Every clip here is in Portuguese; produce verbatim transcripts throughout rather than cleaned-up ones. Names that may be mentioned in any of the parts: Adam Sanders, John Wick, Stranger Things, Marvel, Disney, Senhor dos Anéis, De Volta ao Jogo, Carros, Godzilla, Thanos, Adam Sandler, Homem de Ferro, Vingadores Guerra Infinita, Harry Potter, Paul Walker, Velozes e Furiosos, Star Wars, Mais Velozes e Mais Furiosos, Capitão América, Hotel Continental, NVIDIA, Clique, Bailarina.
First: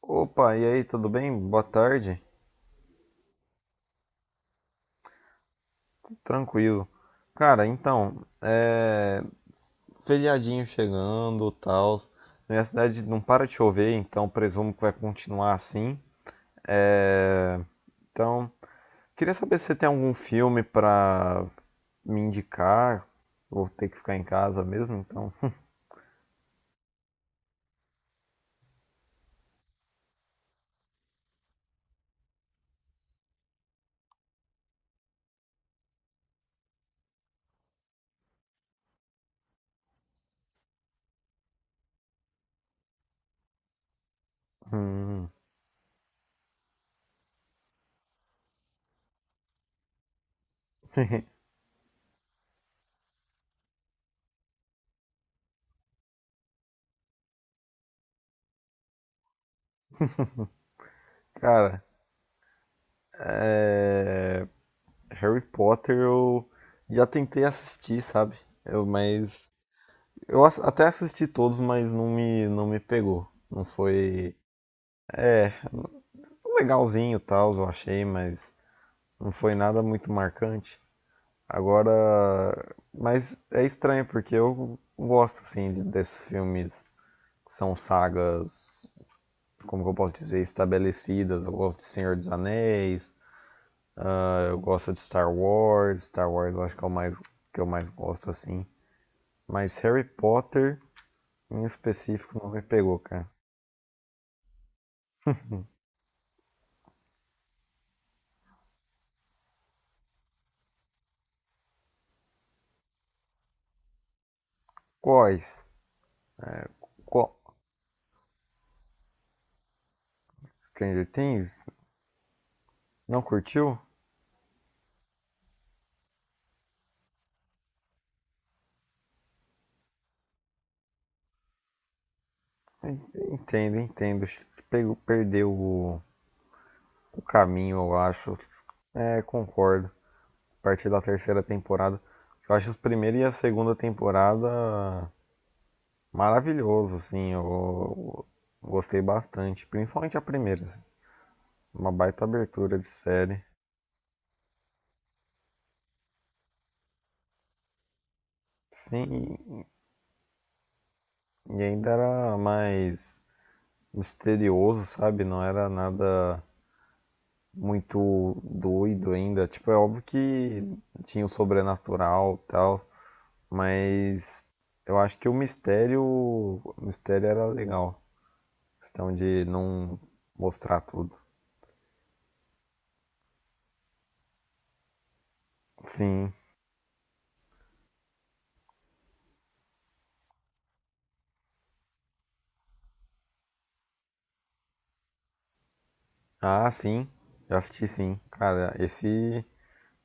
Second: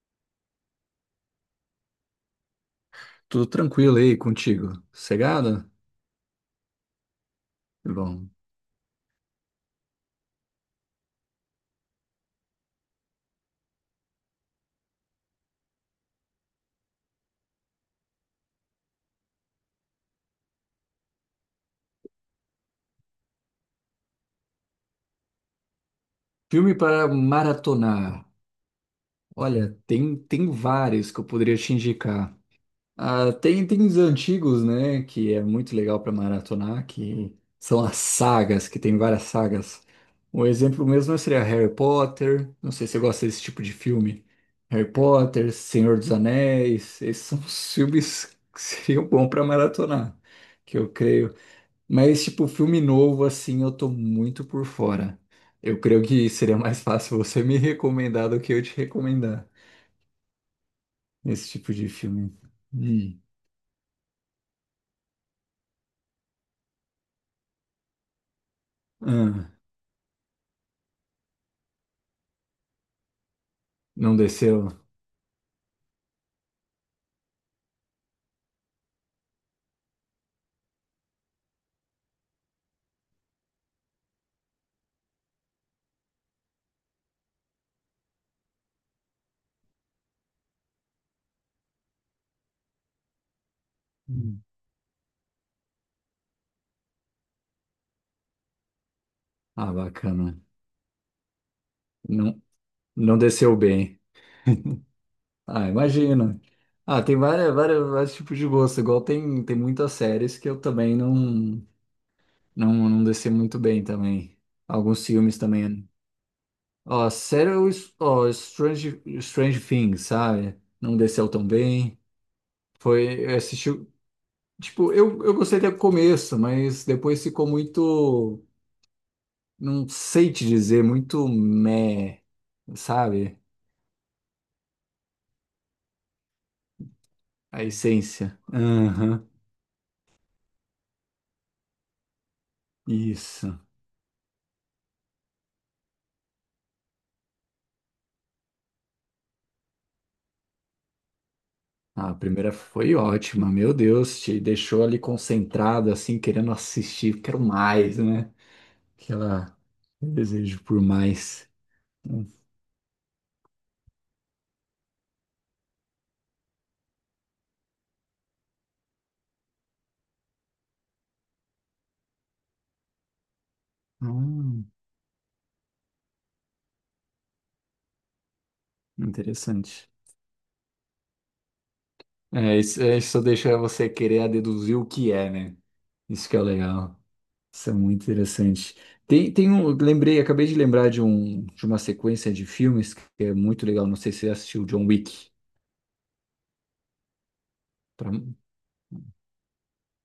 Opa, e aí, tudo bem? Boa tarde. Tudo tranquilo aí contigo? Sossegado? Tranquilo. Cara, então, Bom. é... feriadinho chegando, tal. Na minha cidade não para de chover, então presumo que vai continuar assim. É... Então, queria saber se você tem algum filme pra me indicar. Vou ter que ficar em casa mesmo, então. Filme para maratonar. Olha, tem, tem vários que eu poderia te indicar. Ah, tem, tem os antigos, né? Que é muito legal para maratonar, que são as sagas, que tem várias sagas. Um exemplo mesmo seria Harry Potter. Não sei se você gosta desse tipo de filme. Harry Hum. Potter, Senhor dos Anéis. Esses são os filmes que seriam bons para maratonar. Que eu creio. Mas, tipo, filme novo, assim, eu tô muito por fora. Eu creio que seria mais fácil você me recomendar do que eu te recomendar esse tipo Cara, de filme. Hum. é, Harry Potter eu já tentei assistir, sabe? Eu, Ah, mas Eu ass- até assisti todos, mas não me, não me pegou. Não não foi. desceu? É, foi legalzinho e tal, eu achei, mas não foi nada muito marcante. Agora. Mas é estranho, porque eu gosto, assim, de- desses filmes que são sagas, como que eu posso dizer, estabelecidas. Eu gosto de Senhor dos Anéis, Hum. eu gosto de Star Wars. Star Wars eu acho que é o mais, que eu mais gosto, assim. Ah, Mas Harry bacana. Potter, em específico, Não, não me pegou, não cara. desceu bem. Ah, imagina. Ah, tem várias, várias, vários tipos de gosto. Igual tem, tem muitas séries que eu também não, não, não desci muito bem também. Alguns filmes Quais? também. Ó, Qual, sério, o S- ó, Strange, Strange Things, sabe? Não Stranger desceu tão Things? bem. Não Foi, eu assisti, curtiu? tipo, eu, eu gostei até o começo, mas depois ficou muito, não sei te dizer, muito meh, sabe? Entendo, entendo. Pegou, perdeu o, o A caminho, eu acho. essência. É, Aham, concordo. A partir da terceira temporada. Eu acho os primeira e a isso. segunda temporada maravilhoso, assim. Eu, eu gostei bastante. Principalmente a primeira, assim. Uma Ah, a baita primeira abertura de foi série. ótima, meu Deus, te deixou ali concentrado, assim, querendo assistir, quero mais, né? Sim, Aquela desejo por mais. e ainda Hum, era mais misterioso, sabe? Não era nada muito doido ainda. Tipo, é óbvio que tinha o sobrenatural e tal, mas hum, eu acho que o mistério, o mistério era legal. Questão de interessante. não mostrar tudo. É, isso, é, isso só deixa você querer a deduzir o que é, né? Isso Sim. que é o legal. Isso é muito interessante. Tem, tem um, lembrei, acabei de lembrar de um, de uma sequência de filmes que é muito legal. Não sei se você assistiu John Wick. Ah, sim. Já assisti Pra, sim. Cara, esse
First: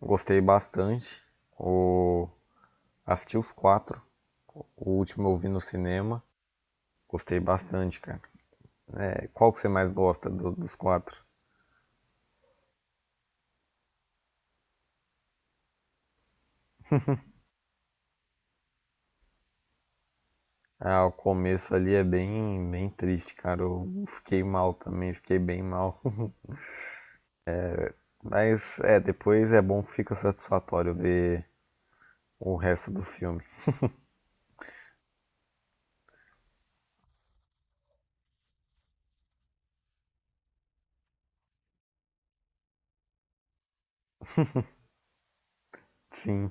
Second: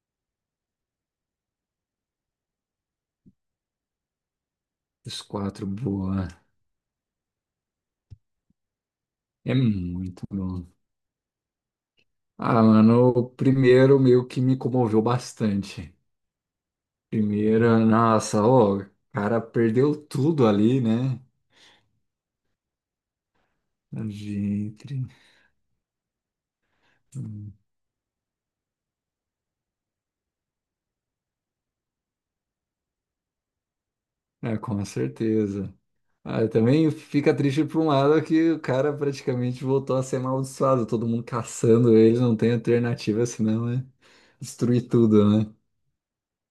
gostei bastante. O... Assisti os quatro. O os último eu vi no quatro, cinema. boa. Gostei bastante, cara. É, qual É que você mais muito gosta do- bom. dos quatro? Ah, mano, o primeiro meio que me comoveu bastante. Primeiro, nossa, ó, o cara perdeu tudo ali, Ah, o né? começo ali é bem, bem triste, cara. Eu fiquei mal Gente, também, fiquei bem mal. Mas é, depois é bom que fica satisfatório ver o resto do filme. é, com certeza. Ah, eu também fica triste por um lado que o cara praticamente voltou a ser amaldiçoado, todo mundo caçando ele, não tem alternativa senão é destruir tudo, né? Sim.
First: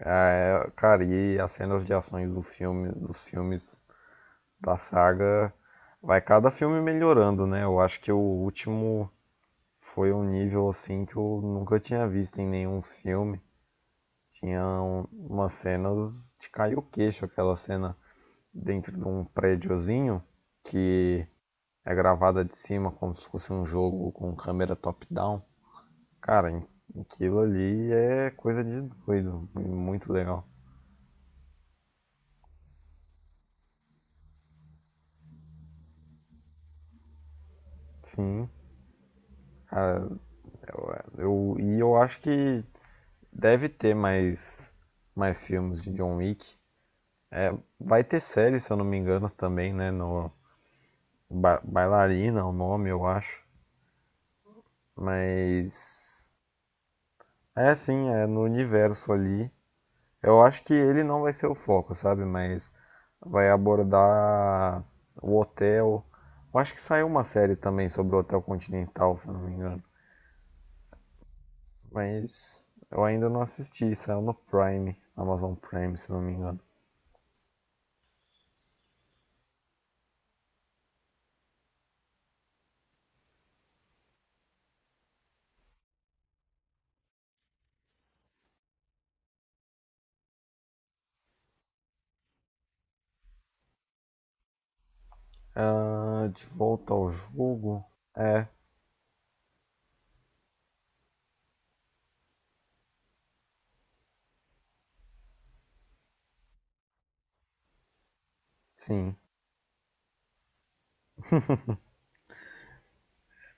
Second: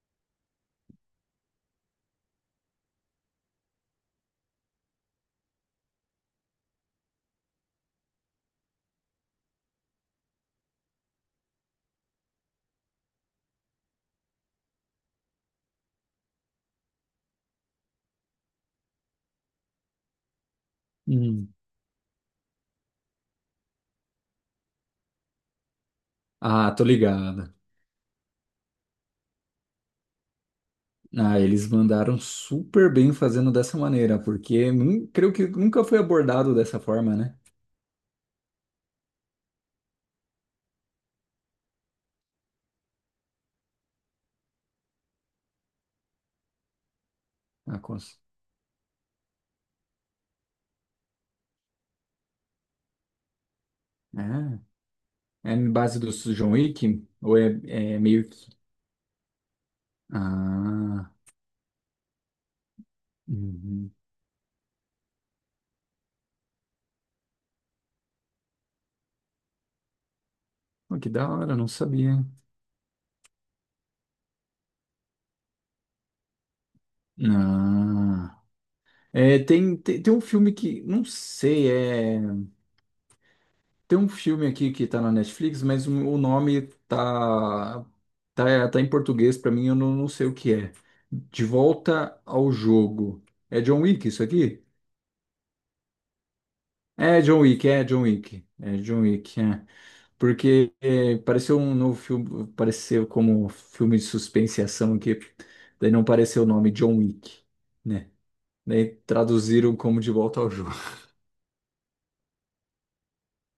Ah, é, cara, e as cenas de ações do filme, dos filmes da saga, vai cada filme melhorando, né? Eu acho que o último foi um nível assim que eu nunca tinha visto em nenhum filme. Tinha um- umas cenas de cair o queixo, aquela cena dentro de um prédiozinho que Hum. é gravada de cima como se fosse um jogo com câmera top-down. Cara, Ah, tô aquilo ligado. ali é coisa de doido, muito legal. Ah, eles mandaram super bem fazendo dessa maneira, porque nun- creio que nunca foi abordado dessa forma, né? Sim, cara, eu, e eu acho que deve ter mais, mais filmes de John Wick. Ah, Vai ter cons... série, se eu não me engano, também, né? No Ba- Bailarina, é o nome, eu acho. ah, é em base do Mas John Wick? Ou é, é é assim, é meio no que. universo ali. Eu acho que ele Ah, não vai ser o foco, sabe? Mas vai uhum. abordar o hotel. Eu acho que saiu uma série também sobre o Hotel Continental, se eu não me engano. Oh, que da hora, não sabia. Mas eu ainda não assisti, saiu no Prime, Amazon Prime, se eu não me engano. Ah. É, tem, tem, tem um filme que, não sei, é, tem um filme aqui que tá na Netflix, mas o, o nome tá, tá, tá em português pra mim, eu não, não sei o que é. De Volta ao Jogo. É John Wick isso aqui? Ah, de volta ao É John Wick, jogo? é John Wick. É, É John Wick, é. Porque é, pareceu um novo filme, pareceu como um filme de suspense e ação aqui, daí não pareceu o nome John Wick, né? Daí sim. traduziram como De Volta ao Jogo.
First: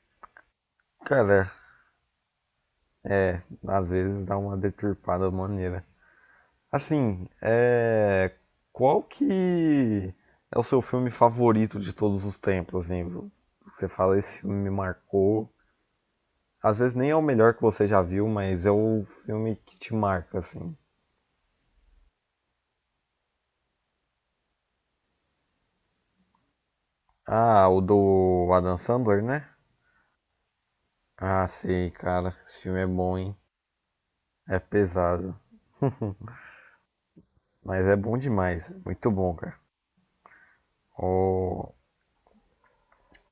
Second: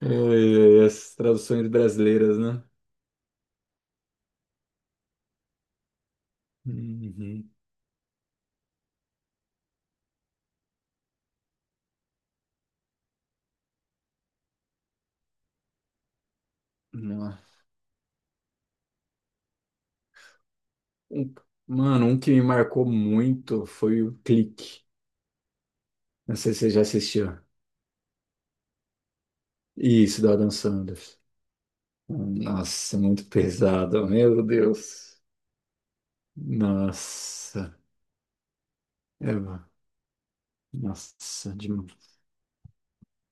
Ai, ai, as Cara, traduções brasileiras, né? às vezes dá uma deturpada maneira. Assim, Uhum. é... qual que é o seu filme favorito de todos os tempos, assim? Você fala, esse filme me marcou. Às vezes nem é o Não. melhor que você já viu, mas é o filme que te marca, assim. Um- mano, um que me marcou muito foi o Clique. Não sei se você já assistiu. Ah, o do Adam Sandler, né? Isso, do Adam Sanders. Ah, sei, cara. Esse filme é Nossa, bom, muito hein? pesado, meu É Deus. pesado. Nossa, Mas é bom demais. Muito bom, cara. Eva, nossa, Ô, demais.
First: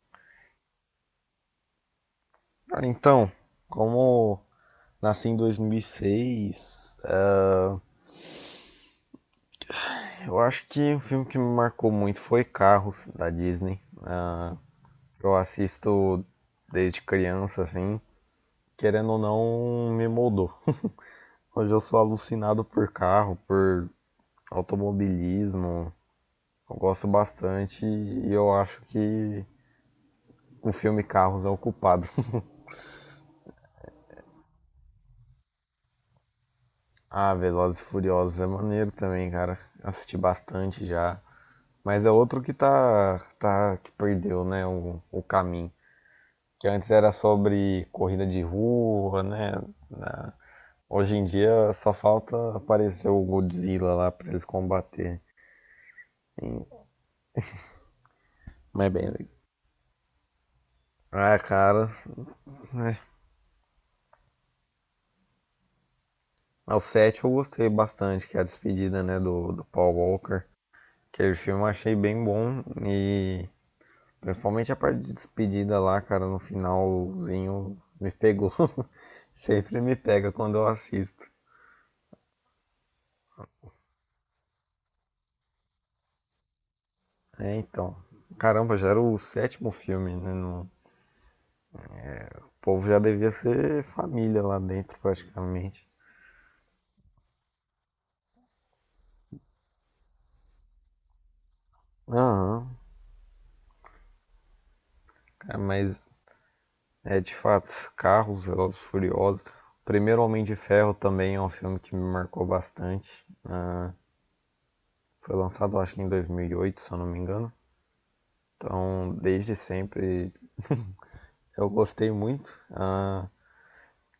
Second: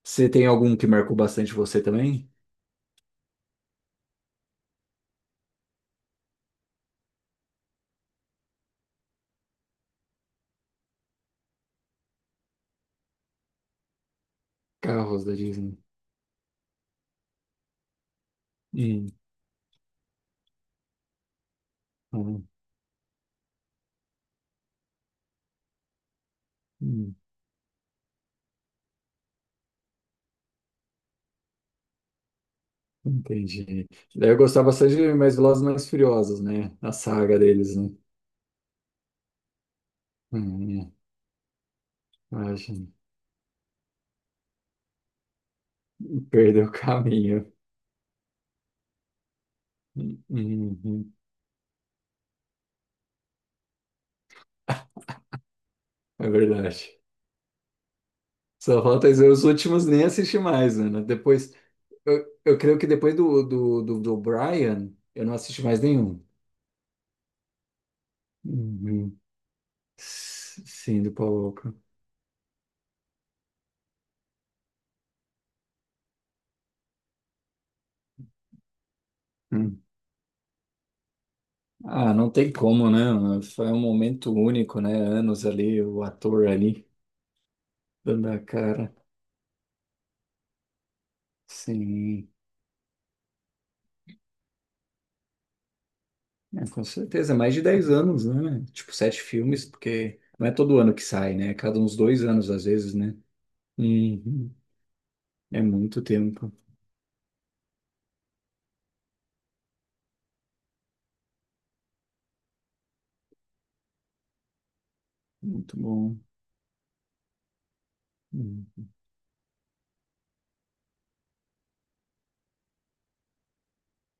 Você tem algum que marcou bastante você também? Cara, então, como nasci em dois mil e seis, Eu acho que o filme que me marcou muito foi Carros, da Disney. Ah, Carros da eu Disney. assisto desde criança, assim, Hum, querendo ou não, me moldou. Hoje eu sou hum, alucinado por carro, por automobilismo. Eu gosto hum, bastante e eu acho que o filme Carros é o culpado. entendi. Daí eu gostava bastante de Mais Velozes e Mais Furiosos, né? A ah, saga deles, Velozes e né? Furiosos é maneiro também, cara. Assisti bastante Hum. já. Mas é outro que Imagina. tá, tá que perdeu, né, o, o caminho. Perdeu Que o antes era caminho. sobre corrida de rua, né? Na- Uhum, Hoje em dia só falta aparecer o Godzilla lá pra eles combater. é E- verdade. Só Mas é falta bem dizer, legal. os últimos nem assisti mais, Ana. Ah, Depois, cara, eu, eu creio que é. depois do, do, do, do Brian, eu não assisti mais nenhum. Ao sétimo eu gostei bastante, que é a despedida, né, Uhum. do, do Paul Walker. S- Sim, do Paul Aquele filme eu Walker. achei bem bom e principalmente a parte de despedida lá, cara, no finalzinho me pegou. Sempre Hum. me pega quando eu assisto. Ah, não tem como, né, Ana? Foi um momento único, né? Anos ali, o ator ali, É, então. dando a Caramba, já cara. era o sétimo filme, né? Não, Sim, O povo já devia ser família lá dentro, praticamente. é, com certeza. É mais de dez anos, né? Tipo, sete filmes, porque não é todo ano que sai, né? É cada uns dois anos, às Aham, vezes, né? Uhum. cara, É muito mas tempo. é de fato, Carros, Velozes e Furiosos. O primeiro Homem de Ferro também é um filme que me marcou bastante. Foi Muito lançado, acho que em bom. dois mil e oito, se eu não me engano. Uhum. Então, desde sempre, eu gostei muito ah,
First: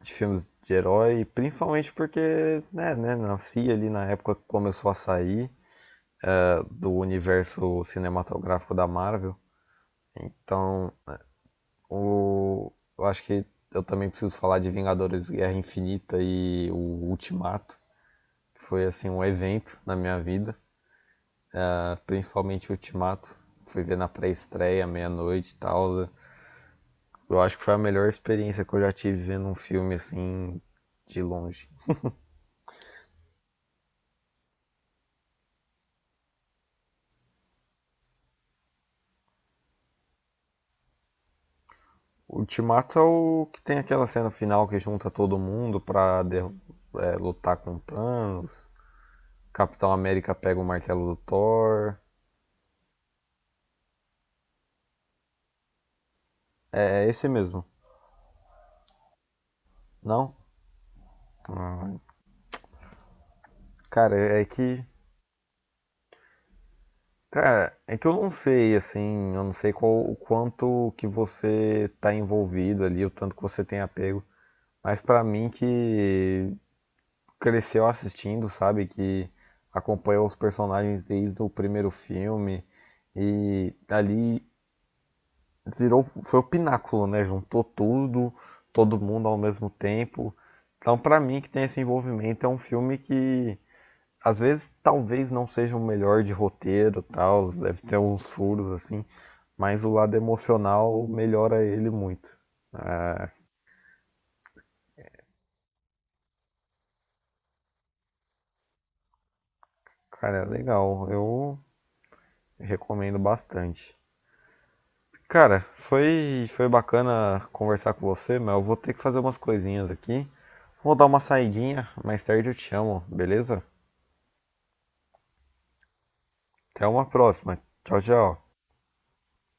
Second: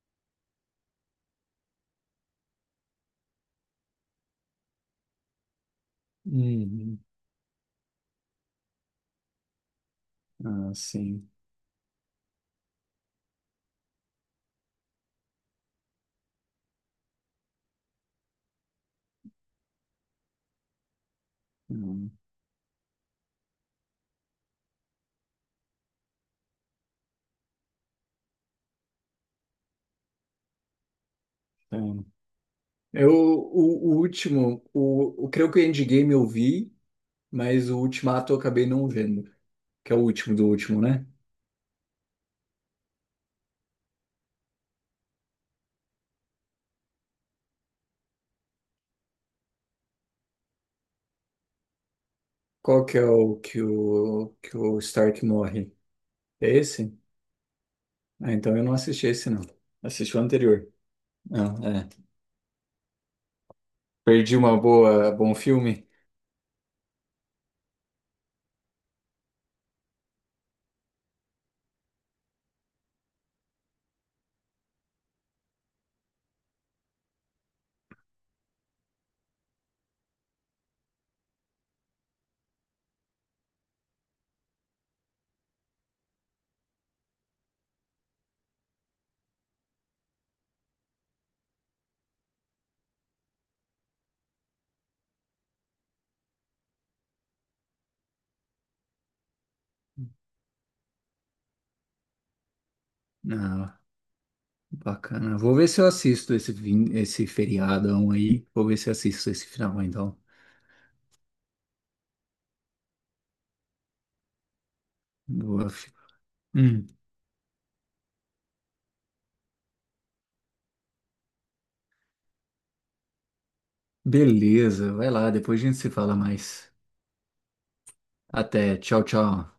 de filmes de herói, principalmente porque, né, né, nasci ali na época que começou a sair ah, do Uhum. universo cinematográfico da Marvel. Ah, Então, sim. O... Eu acho que eu também preciso falar de Vingadores Guerra Infinita e o Ultimato, que foi assim um evento na minha vida, ah, Uhum. principalmente o Ultimato. Fui ver na pré-estreia, meia-noite e tal. Eu acho que foi a melhor experiência que eu já tive vendo um filme assim de longe. É. Eu, o, o último, o, o creio que o Endgame eu vi, mas o Ultimato eu acabei não vendo, que é o último do último, né? O Ultimato é o que tem aquela cena final que junta todo mundo pra der é, lutar com Thanos. Capitão América pega o martelo do Thor. Qual que é o que o, que o Stark morre? É esse? É, é esse mesmo. Ah, então eu não assisti esse, não. Assisti o Não? anterior. Ah, Ah, é. Cara, Perdi é uma que. boa, bom filme? Cara, é que eu não sei, assim, eu não sei qual, o quanto que você tá envolvido ali, o tanto que você tem apego, mas pra mim que cresceu assistindo, sabe, que acompanhou os personagens desde o primeiro filme e ali virou, foi o pináculo, né, juntou tudo, todo mundo ao mesmo tempo. Então, pra mim que tem esse envolvimento, é um filme que às vezes talvez não seja o melhor de roteiro tal, deve ter uns furos assim, mas o lado emocional melhora ele muito. Ah, Não. Bacana. Vou ver se eu assisto esse, vin- esse feriadão aí. Vou ver se eu assisto esse final, então. cara, é legal, eu recomendo bastante. Cara, Boa. Fi- foi, foi Hum, bacana conversar com você, mas eu vou ter que fazer umas coisinhas aqui. Vou dar uma saidinha, mais tarde eu te chamo, beleza? beleza, vai lá, depois a gente se fala mais. Até uma próxima. Tchau, tchau. Até, tchau, tchau.